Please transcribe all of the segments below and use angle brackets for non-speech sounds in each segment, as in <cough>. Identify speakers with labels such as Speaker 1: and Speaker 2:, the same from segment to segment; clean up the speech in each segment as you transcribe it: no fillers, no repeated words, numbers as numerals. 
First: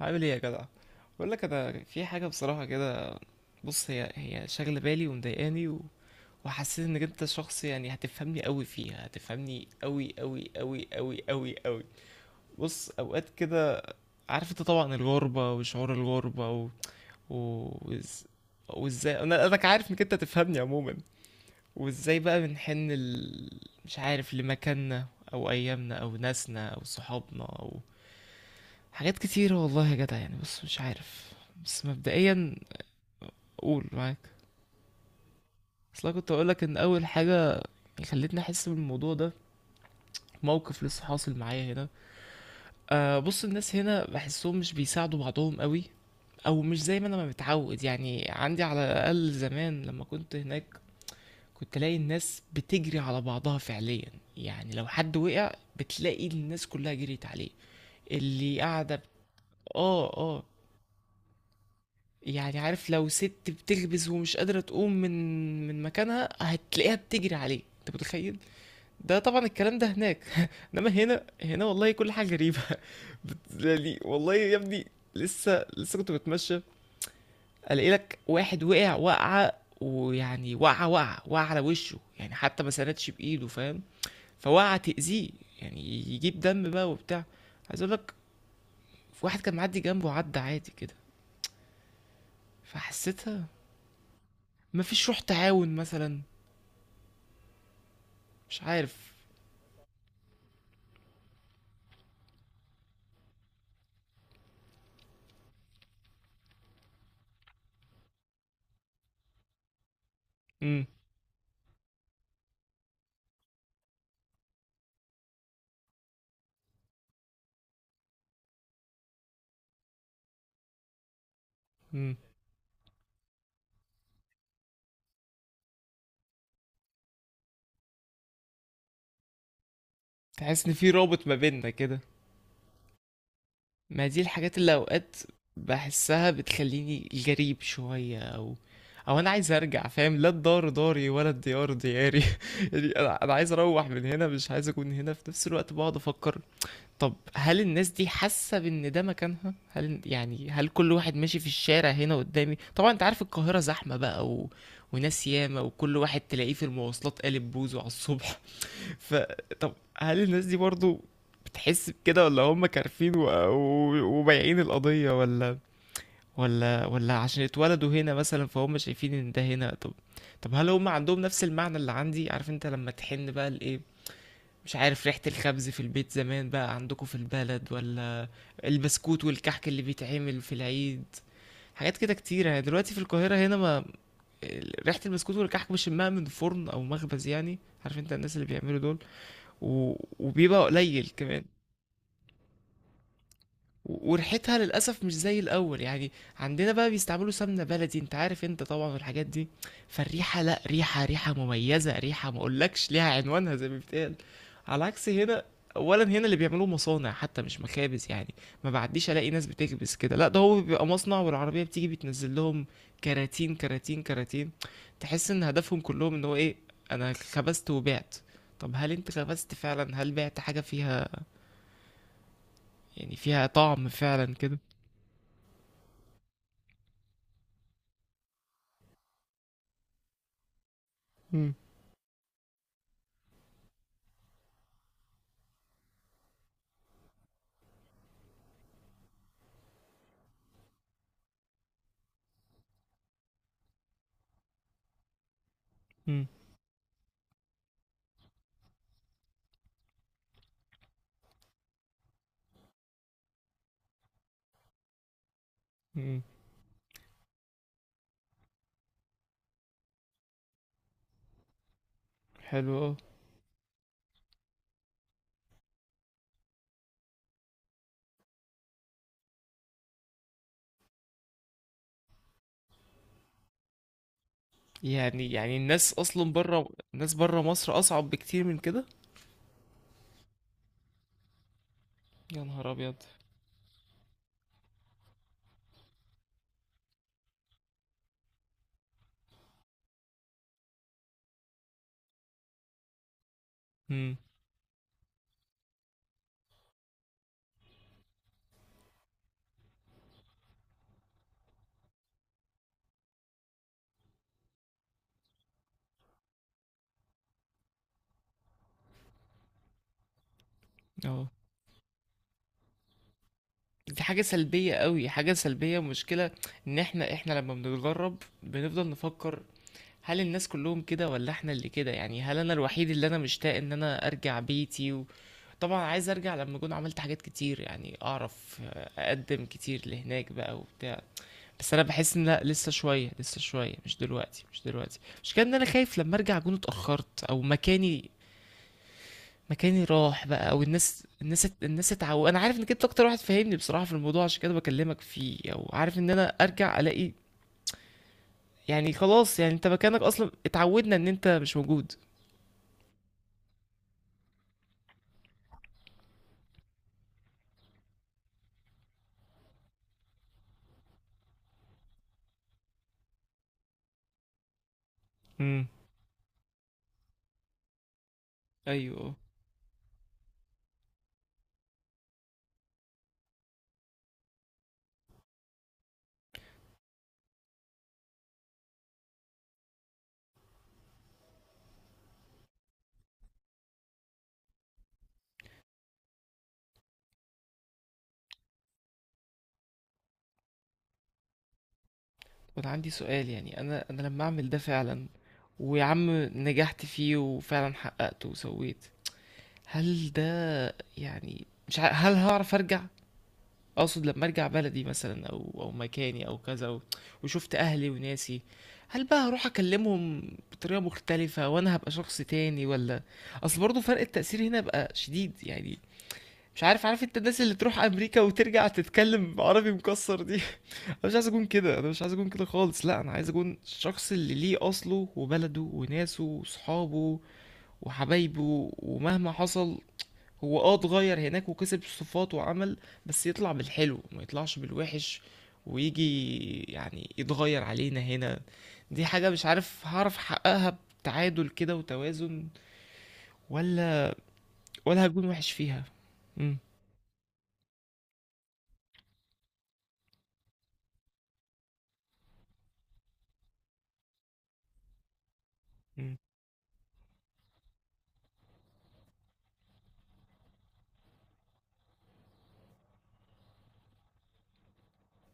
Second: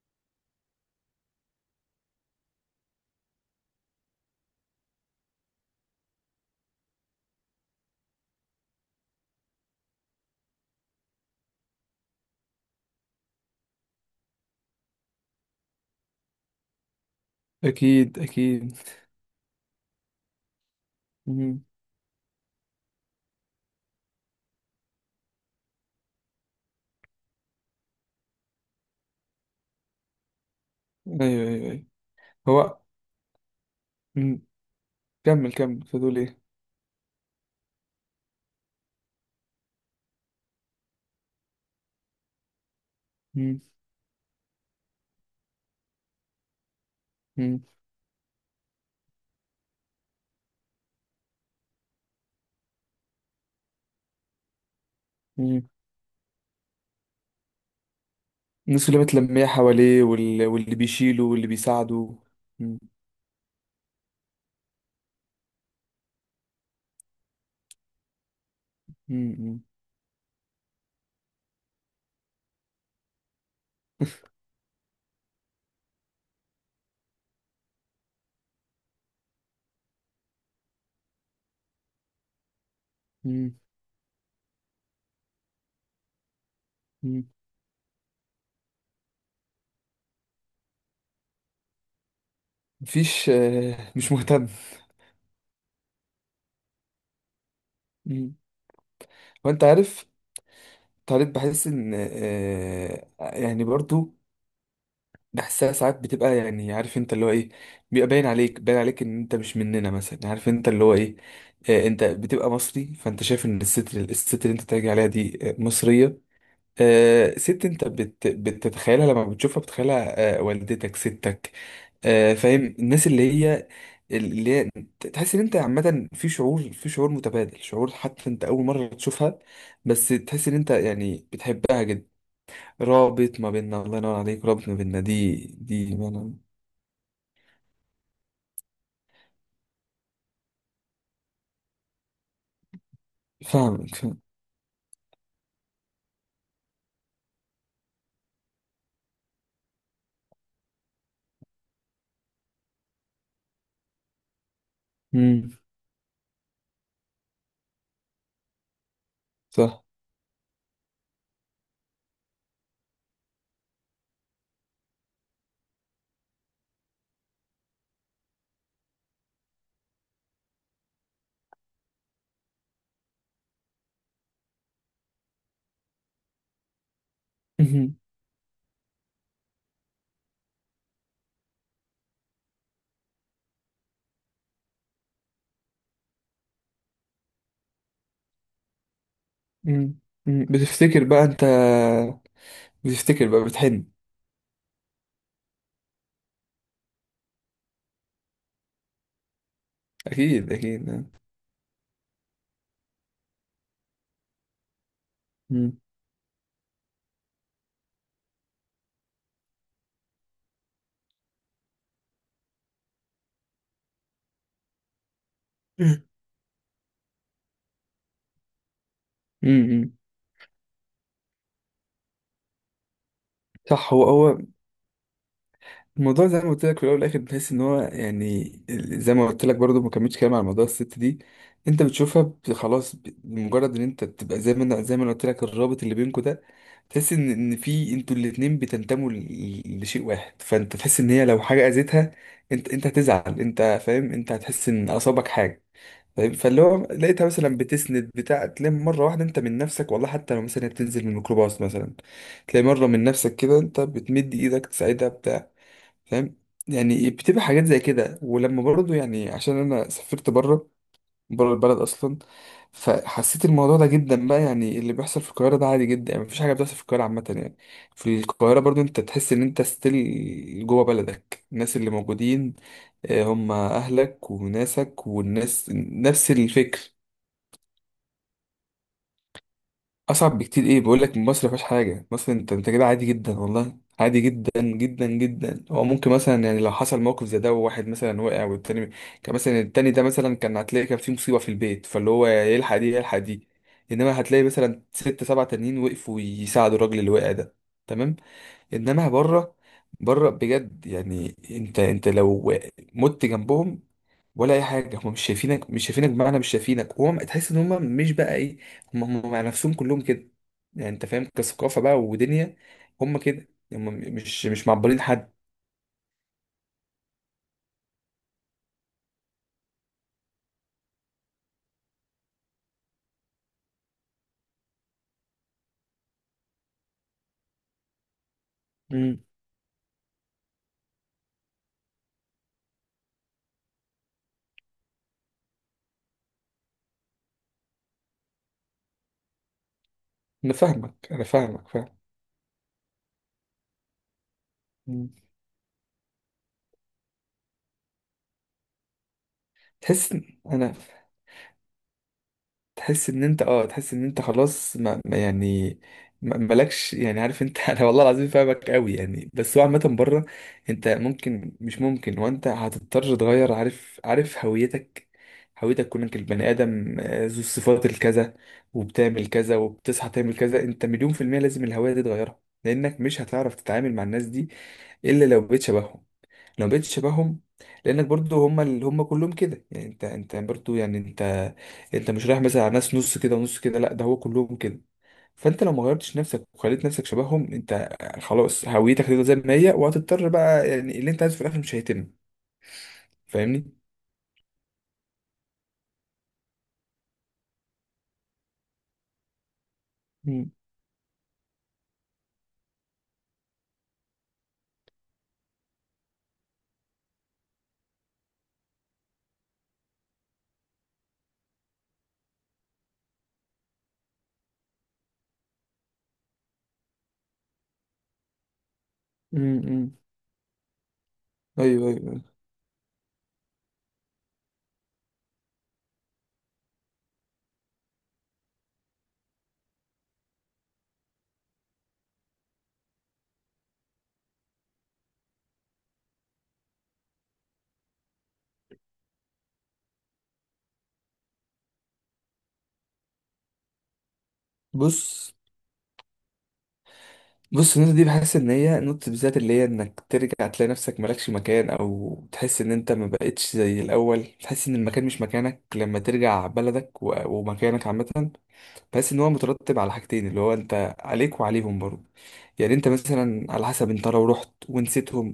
Speaker 1: عامل ايه يا جدع؟ بقول لك انا في حاجه بصراحه كده. بص، هي شاغله بالي ومضايقاني و... وحسيت انك انت شخص، يعني هتفهمني قوي فيها، هتفهمني قوي قوي قوي قوي قوي قوي. بص اوقات كده، عارف انت طبعا الغربه وشعور الغربه و... و...
Speaker 2: اكيد
Speaker 1: وإز-
Speaker 2: اكيد.
Speaker 1: وازاي، انا عارف انك انت تفهمني عموما.
Speaker 2: مم.
Speaker 1: وازاي بقى بنحن مش عارف لمكاننا، او ايامنا، او ناسنا، او صحابنا. حاجات كتيرة والله يا جدع، يعني بص مش عارف.
Speaker 2: ايوه، ايوه،
Speaker 1: بس
Speaker 2: ايوه.
Speaker 1: مبدئيا
Speaker 2: هو،
Speaker 1: قول معاك.
Speaker 2: مم. كمل كمل، كنت
Speaker 1: اصل
Speaker 2: هتقول
Speaker 1: أنا كنت
Speaker 2: ايه؟
Speaker 1: اقولك ان اول حاجة خلتني احس بالموضوع ده، موقف لسه حاصل معايا هنا. آه بص،
Speaker 2: مم.
Speaker 1: الناس هنا بحسهم مش بيساعدوا بعضهم قوي، او مش زي ما انا ما
Speaker 2: مم.
Speaker 1: متعود، يعني عندي على الاقل زمان لما كنت هناك كنت الاقي الناس بتجري على بعضها فعليا. يعني لو حد وقع
Speaker 2: مم.
Speaker 1: بتلاقي الناس كلها جريت عليه، اللي
Speaker 2: الناس
Speaker 1: قاعدة
Speaker 2: اللي متلمية حواليه
Speaker 1: اه اه.
Speaker 2: واللي بيشيله واللي بيساعده.
Speaker 1: يعني
Speaker 2: مم.
Speaker 1: عارف، لو ست بتخبز ومش قادرة تقوم من مكانها هتلاقيها بتجري عليه، انت متخيل؟ ده طبعا
Speaker 2: مم.
Speaker 1: الكلام ده هناك. <laughs> انما هنا والله كل حاجة غريبة. <laughs> يعني والله يا ابني، لسه لسه كنت بتمشى الاقي لك واحد وقع وقعة، ويعني وقعة، وقعة وقع على وشه، يعني حتى ما سندش بايده،
Speaker 2: مم. <laughs>
Speaker 1: فاهم؟ فوقعة تأذيه، يعني يجيب دم بقى وبتاع.
Speaker 2: مم.
Speaker 1: عايز اقول لك، في واحد كان معدي جنبه عدى عادي كده.
Speaker 2: مفيش،
Speaker 1: فحسيتها
Speaker 2: آه، مش مهتم.
Speaker 1: مفيش روح تعاون مثلا،
Speaker 2: مم.
Speaker 1: مش عارف.
Speaker 2: وانت عارف، طالب بحس ان، آه، يعني برضو بحسها ساعات بتبقى، يعني عارف انت اللي هو ايه، بيبقى باين عليك باين عليك ان انت مش مننا مثلا، عارف انت اللي
Speaker 1: امم،
Speaker 2: هو ايه. آه، انت بتبقى مصري، فانت شايف ان الست اللي انت تاجي عليها دي، آه، مصرية. آه، ست، انت بتتخيلها، لما بتشوفها بتتخيلها، آه، والدتك، ستك.
Speaker 1: امم.
Speaker 2: آه، فاهم الناس اللي هي، اللي هي تحس ان انت عامة، في شعور متبادل، شعور حتى انت اول مرة تشوفها، بس تحس ان
Speaker 1: تحس
Speaker 2: انت
Speaker 1: ان في رابط
Speaker 2: يعني
Speaker 1: ما بيننا
Speaker 2: بتحبها
Speaker 1: كده.
Speaker 2: جدا. رابط ما بيننا، الله
Speaker 1: ما
Speaker 2: ينور
Speaker 1: دي
Speaker 2: عليك،
Speaker 1: الحاجات
Speaker 2: رابط
Speaker 1: اللي
Speaker 2: ما بيننا
Speaker 1: اوقات
Speaker 2: دي. دي ما
Speaker 1: بحسها
Speaker 2: انا
Speaker 1: بتخليني جريب شوية، او او انا عايز ارجع، فاهم؟ لا الدار داري ولا الديار دياري. <laughs> يعني انا عايز اروح
Speaker 2: فاهمك،
Speaker 1: من
Speaker 2: فاهم.
Speaker 1: هنا، مش عايز اكون هنا في نفس الوقت، بقعد افكر. طب هل الناس دي حاسة بان ده مكانها؟ هل، يعني هل كل واحد ماشي في الشارع هنا قدامي، طبعا انت عارف القاهرة زحمة بقى وناس
Speaker 2: امم
Speaker 1: ياما، وكل واحد تلاقيه في المواصلات قالب بوزه على الصبح، فطب
Speaker 2: صح.
Speaker 1: هل الناس دي برضو بتحس بكده، ولا هم كارفين و... و... وبايعين القضية، ولا ولا عشان اتولدوا هنا مثلا فهم شايفين ان ده هنا؟ طب، طب هل هم عندهم نفس المعنى اللي عندي؟ عارف انت لما تحن بقى لايه، مش عارف ريحة الخبز في البيت زمان بقى عندكم في البلد؟
Speaker 2: مهم.
Speaker 1: ولا البسكوت والكحك اللي بيتعمل في العيد، حاجات كده كتيرة يعني. دلوقتي في القاهرة هنا ما ريحة البسكوت والكحك بشمها من فرن أو مخبز، يعني عارف انت الناس اللي بيعملوا دول و...
Speaker 2: مم. مم.
Speaker 1: وبيبقى
Speaker 2: بتفتكر
Speaker 1: قليل
Speaker 2: بقى انت،
Speaker 1: كمان،
Speaker 2: بتفتكر بقى بتحن.
Speaker 1: وريحتها للأسف مش زي الأول. يعني عندنا بقى بيستعملوا سمنة بلدي، انت عارف انت طبعا الحاجات دي، فالريحة
Speaker 2: اكيد
Speaker 1: لا، ريحة،
Speaker 2: اكيد.
Speaker 1: ريحة مميزة، ريحة ما اقولكش ليها عنوانها زي ما بيتقال، على عكس هنا.
Speaker 2: مم.
Speaker 1: اولا هنا اللي بيعملوه مصانع حتى مش مخابز، يعني ما بعديش الاقي ناس بتكبس كده، لا ده هو بيبقى مصنع والعربيه بتيجي بتنزل لهم كراتين كراتين كراتين. تحس ان هدفهم
Speaker 2: مم.
Speaker 1: كلهم ان هو ايه، انا خبزت وبعت. طب هل انت خبزت
Speaker 2: مم.
Speaker 1: فعلا؟ هل بعت حاجه فيها يعني، فيها طعم
Speaker 2: صح. هو
Speaker 1: فعلا
Speaker 2: هو
Speaker 1: كده؟
Speaker 2: الموضوع زي ما قلت لك في الاول والاخر، بتحس ان هو يعني، زي ما قلت لك برضو، ما كملتش كلام على موضوع الست دي،
Speaker 1: مم.
Speaker 2: انت بتشوفها خلاص، بمجرد ان انت بتبقى، زي ما انا قلت لك الرابط اللي بينكم ده، تحس ان في انتوا الاتنين بتنتموا لشيء واحد، فانت تحس ان هي لو حاجه اذتها، انت انت هتزعل، انت فاهم، انت هتحس ان اصابك حاجه.
Speaker 1: مم.
Speaker 2: فاهم؟ فاللي هو لقيتها مثلا بتسند، بتاع، تلاقي مره واحده انت من نفسك والله، حتى لو مثلا هي بتنزل من الميكروباص مثلا، تلاقي مره من نفسك كده انت بتمد ايدك تساعدها، بتاع.
Speaker 1: مم.
Speaker 2: فاهم. يعني بتبقى حاجات زي كده، ولما برضو يعني، عشان انا سافرت بره، بره البلد اصلا،
Speaker 1: حلو أوي.
Speaker 2: فحسيت الموضوع ده جدا بقى، يعني اللي بيحصل في القاهره ده عادي جدا، يعني مفيش حاجه بتحصل في القاهره عامه يعني، في القاهره برضو انت تحس ان انت ستيل جوه بلدك، الناس اللي موجودين آه، هم اهلك وناسك
Speaker 1: يعني يعني
Speaker 2: والناس
Speaker 1: الناس
Speaker 2: نفس
Speaker 1: اصلا بره،
Speaker 2: الفكر.
Speaker 1: الناس بره مصر اصعب بكتير من كده.
Speaker 2: اصعب بكتير ايه، بقول لك مصر ما فيهاش حاجه، مصر
Speaker 1: يا
Speaker 2: انت
Speaker 1: نهار
Speaker 2: انت كده
Speaker 1: ابيض.
Speaker 2: عادي جدا والله، عادي جدا جدا جدا، هو ممكن مثلا يعني لو حصل موقف زي ده وواحد مثلا وقع والتاني، كان مثلا التاني ده مثلا كان هتلاقي كان في مصيبه في البيت، فاللي هو يلحق دي يلحق دي،
Speaker 1: امم.
Speaker 2: انما هتلاقي مثلا ست سبع تانيين وقفوا يساعدوا الراجل اللي وقع ده. تمام. انما بره، بره بجد يعني انت، انت لو مت جنبهم ولا اي حاجه، هم مش شايفينك، مش شايفينك بمعنى مش شايفينك، هو تحس ان هم مش بقى ايه، هم هم مع نفسهم كلهم كده يعني، انت فاهم،
Speaker 1: اه.
Speaker 2: كثقافه بقى ودنيا، هم كده، هم
Speaker 1: دي حاجه
Speaker 2: مش
Speaker 1: سلبيه
Speaker 2: معبرين
Speaker 1: قوي، حاجه
Speaker 2: حد.
Speaker 1: سلبيه، مشكله. ان احنا لما بنتغرب بنفضل نفكر، هل الناس كلهم كده، ولا احنا اللي كده؟ يعني هل انا الوحيد اللي انا مشتاق ان انا ارجع بيتي؟ وطبعا عايز ارجع لما اكون عملت حاجات كتير، يعني اعرف
Speaker 2: مم.
Speaker 1: اقدم كتير لهناك بقى وبتاع. بس انا بحس ان لا، لسه شويه، لسه شويه، مش دلوقتي، مش دلوقتي، مش كده. ان انا خايف لما ارجع اكون اتاخرت، او مكاني، مكاني راح بقى،
Speaker 2: انا
Speaker 1: او الناس،
Speaker 2: فاهمك، انا
Speaker 1: الناس،
Speaker 2: فاهمك،
Speaker 1: الناس
Speaker 2: فاهم.
Speaker 1: اتعود. انا عارف انك انت اكتر واحد فاهمني بصراحه في الموضوع، عشان كده بكلمك
Speaker 2: مم.
Speaker 1: فيه. او عارف ان انا ارجع الاقي، يعني خلاص، يعني انت مكانك
Speaker 2: تحس
Speaker 1: اصلا
Speaker 2: انا
Speaker 1: اتعودنا ان انت مش موجود.
Speaker 2: تحس ان انت، اه تحس ان انت خلاص ما يعني مالكش يعني، عارف انت <laughs> انا والله العظيم فاهمك قوي يعني، بس هو عامه بره، انت ممكن، مش ممكن، وانت هتضطر تغير، عارف، عارف هويتك،
Speaker 1: امم.
Speaker 2: هويتك كونك البني ادم، آه، ذو الصفات الكذا،
Speaker 1: ايوه.
Speaker 2: وبتعمل كذا، وبتصحى تعمل كذا، انت مليون في المية لازم الهوية دي تغيرها، لانك مش هتعرف تتعامل مع الناس دي الا لو بقيت شبههم، لو بقيت شبههم، لانك برضو هم اللي هم كلهم كده يعني، انت انت برضو يعني انت، انت مش رايح مثلا على ناس نص كده ونص كده، لا ده هو كلهم كده، فانت لو ما غيرتش نفسك وخليت نفسك شبههم انت، خلاص هويتك هتفضل زي ما هي، وهتضطر بقى يعني اللي انت عايزه في الاخر مش هيتم.
Speaker 1: وانا عندي سؤال، يعني
Speaker 2: فاهمني؟
Speaker 1: انا لما اعمل ده فعلا، ويا عم نجحت فيه وفعلا حققته وسويت، هل
Speaker 2: امم
Speaker 1: ده يعني مش ع... هل هعرف ارجع؟ اقصد لما ارجع بلدي مثلا، او او مكاني، او كذا وشفت اهلي وناسي، هل بقى هروح اكلمهم بطريقه مختلفه وانا هبقى شخص تاني؟ ولا، اصل برضه فرق التأثير هنا بقى شديد يعني، مش عارف، عارف انت الناس اللي تروح امريكا وترجع تتكلم عربي
Speaker 2: امم
Speaker 1: مكسر دي. <laughs> انا مش عايز اكون كده، انا
Speaker 2: ايوه ايوه
Speaker 1: مش عايز اكون
Speaker 2: أيوة.
Speaker 1: كده خالص. لا، انا عايز اكون الشخص اللي ليه اصله وبلده وناسه وصحابه وحبايبه، ومهما حصل هو اه اتغير هناك وكسب الصفات وعمل، بس يطلع بالحلو ما يطلعش بالوحش، ويجي يعني يتغير علينا هنا. دي حاجة مش عارف هعرف احققها بتعادل كده وتوازن، ولا هكون
Speaker 2: بص،
Speaker 1: وحش فيها؟ امم.
Speaker 2: بص النقطة دي بحس إن هي نقطة بالذات اللي هي إنك ترجع تلاقي نفسك مالكش مكان، أو تحس إن أنت ما بقتش زي الأول، تحس إن المكان مش مكانك لما
Speaker 1: امم.
Speaker 2: ترجع بلدك ومكانك عامة. بحس إن هو مترتب على حاجتين، اللي هو أنت عليك وعليهم برضه، يعني أنت مثلا على حسب، أنت لو رحت ونسيتهم،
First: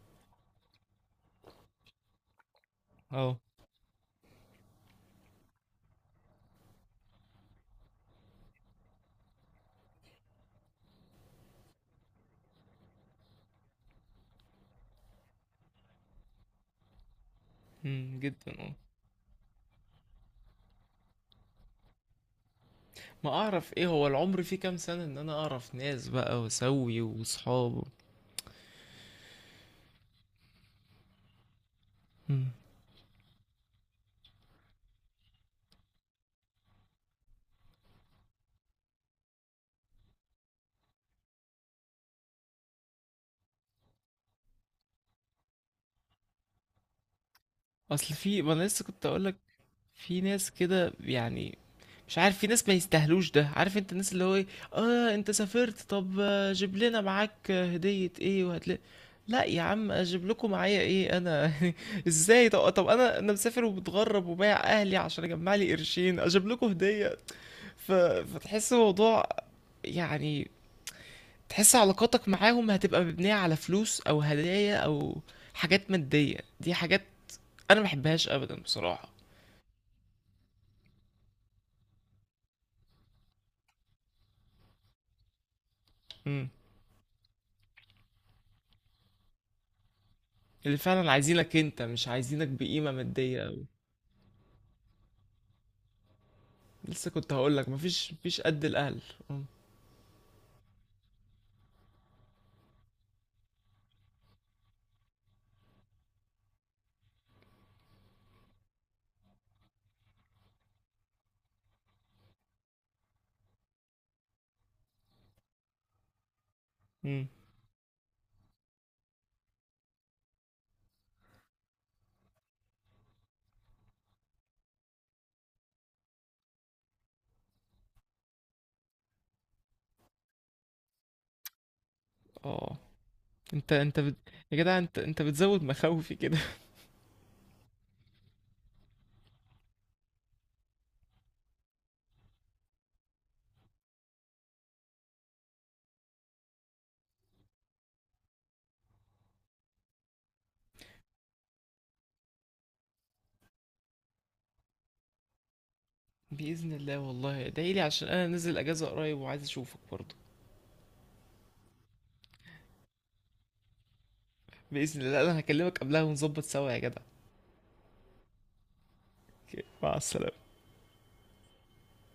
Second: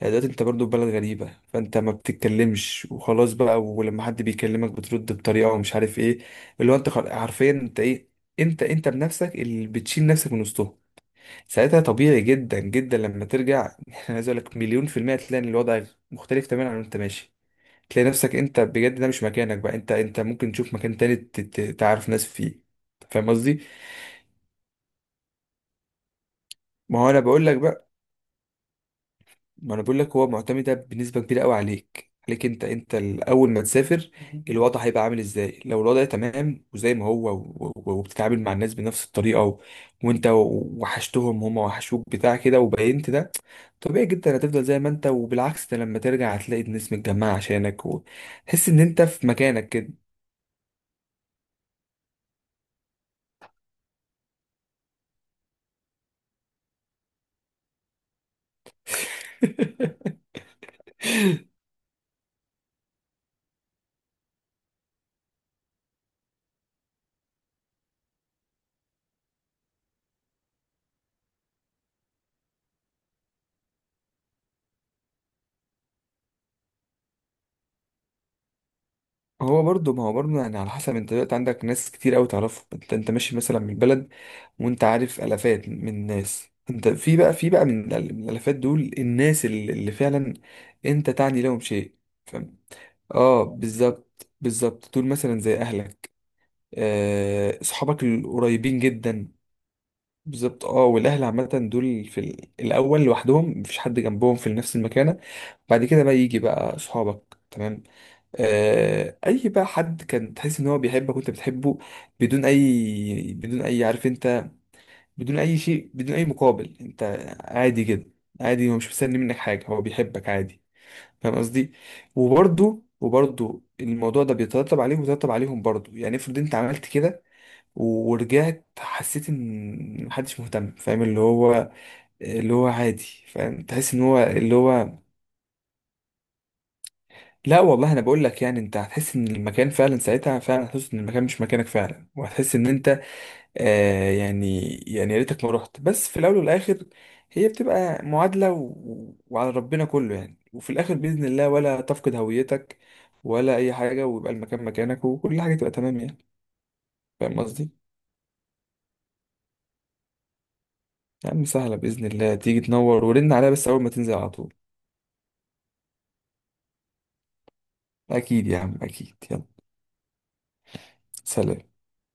Speaker 2: يعني دلوقتي أنت برضه في بلد غريبة، فأنت ما بتتكلمش وخلاص
Speaker 1: اه.
Speaker 2: بقى، ولما حد بيكلمك بترد بطريقة ومش عارف إيه، اللي هو أنت حرفيا أنت إيه، أنت أنت بنفسك اللي بتشيل نفسك من وسطهم، ساعتها طبيعي جدا جدا لما ترجع. <laughs> انا عايز اقول لك مليون في المية تلاقي ان الوضع مختلف تماما عن انت ماشي، تلاقي نفسك
Speaker 1: جدا
Speaker 2: انت
Speaker 1: اه.
Speaker 2: بجد ده مش مكانك بقى، انت انت ممكن تشوف مكان تاني تعرف ناس فيه.
Speaker 1: ما
Speaker 2: فاهم قصدي؟
Speaker 1: اعرف ايه هو العمر فيه كام سنة ان انا اعرف ناس بقى
Speaker 2: ما
Speaker 1: واسوي
Speaker 2: هو انا بقول لك
Speaker 1: واصحاب؟
Speaker 2: بقى، ما انا بقول لك هو معتمدة بنسبة كبيرة قوي عليك، عليك
Speaker 1: امم.
Speaker 2: انت، انت اول ما تسافر الوضع هيبقى عامل ازاي، لو الوضع تمام وزي ما هو وبتتعامل مع الناس بنفس الطريقة وانت وحشتهم هم وحشوك بتاع كده وبينت ده، طبيعي جدا هتفضل زي ما انت، وبالعكس ده لما ترجع هتلاقي الناس متجمعة عشانك
Speaker 1: اصل في، ما انا
Speaker 2: وتحس ان
Speaker 1: لسه
Speaker 2: انت
Speaker 1: كنت
Speaker 2: في
Speaker 1: اقولك،
Speaker 2: مكانك كده.
Speaker 1: في ناس كده، يعني مش عارف، في ناس ما يستاهلوش، ده عارف انت الناس اللي هو ايه. اه انت سافرت، طب آه، جيب لنا معاك آه، هدية ايه وهتلاقي. لا يا عم، اجيب لكم معايا ايه انا؟
Speaker 2: <laughs>
Speaker 1: <laughs> ازاي؟ طب, طب انا مسافر ومتغرب وبايع اهلي عشان اجمع لي قرشين، اجيب لكم هدية؟ ف... فتحس الموضوع يعني، تحس علاقاتك معاهم هتبقى مبنية على فلوس، او هدايا، او حاجات مادية. دي حاجات انا ما بحبهاش ابدا بصراحة.
Speaker 2: هو برضه، ما هو برضه يعني على حسب، انت دلوقتي عندك ناس كتير قوي تعرفهم، انت انت ماشي مثلا من البلد وانت عارف الافات من الناس،
Speaker 1: امم.
Speaker 2: انت في بقى، في بقى من من الالافات دول الناس اللي، اللي فعلا
Speaker 1: اللي فعلا
Speaker 2: انت تعني
Speaker 1: عايزينك
Speaker 2: لهم
Speaker 1: انت،
Speaker 2: شيء،
Speaker 1: مش عايزينك
Speaker 2: فاهم.
Speaker 1: بقيمة مادية.
Speaker 2: اه، بالظبط، بالظبط دول مثلا زي اهلك،
Speaker 1: لسه كنت هقول
Speaker 2: آه،
Speaker 1: لك،
Speaker 2: صحابك
Speaker 1: مفيش مفيش قد
Speaker 2: القريبين
Speaker 1: الاهل.
Speaker 2: جدا.
Speaker 1: اه.
Speaker 2: بالظبط اه، والاهل عامه دول في الاول لوحدهم، مفيش حد جنبهم في نفس المكانه، بعد كده بقى يجي بقى صحابك تمام، آه اي بقى حد كان تحس ان هو بيحبك وانت بتحبه، بدون اي عارف انت، بدون اي شيء، بدون اي مقابل، انت
Speaker 1: امم.
Speaker 2: عادي جدا، عادي، هو مش مستني منك حاجه، هو بيحبك عادي. فاهم قصدي؟ وبرده الموضوع ده بيترتب عليهم، وبيترتب عليهم برضه، يعني افرض انت عملت كده ورجعت، حسيت ان محدش مهتم، فاهم اللي هو، اللي هو
Speaker 1: آه.
Speaker 2: عادي، فاهم،
Speaker 1: انت
Speaker 2: تحس
Speaker 1: انت
Speaker 2: ان
Speaker 1: بت...
Speaker 2: هو اللي
Speaker 1: يا جدع
Speaker 2: هو،
Speaker 1: انت بتزود مخاوفي كده.
Speaker 2: لا والله انا بقول لك، يعني انت هتحس ان المكان فعلا ساعتها، فعلا هتحس ان المكان مش مكانك فعلا، وهتحس ان انت، آه، يعني، يعني يا ريتك ما رحت، بس في الاول والاخر هي بتبقى معادلة وعلى ربنا كله يعني، وفي الاخر باذن الله ولا تفقد هويتك ولا اي حاجة، ويبقى المكان مكانك، وكل حاجة تبقى تمام يعني.
Speaker 1: <laughs> باذن الله،
Speaker 2: فاهم
Speaker 1: والله ادعي
Speaker 2: قصدي؟
Speaker 1: لي عشان انا نزل اجازه قريب وعايز اشوفك برضه.
Speaker 2: يا عم سهلة باذن الله، تيجي تنور، ورن عليها بس اول ما تنزل على طول.
Speaker 1: باذن الله. لا، انا هكلمك قبلها ونظبط سوا يا جدع.
Speaker 2: اكيد يا عم اكيد، يلا.
Speaker 1: أوكي، مع السلامه.
Speaker 2: سلام.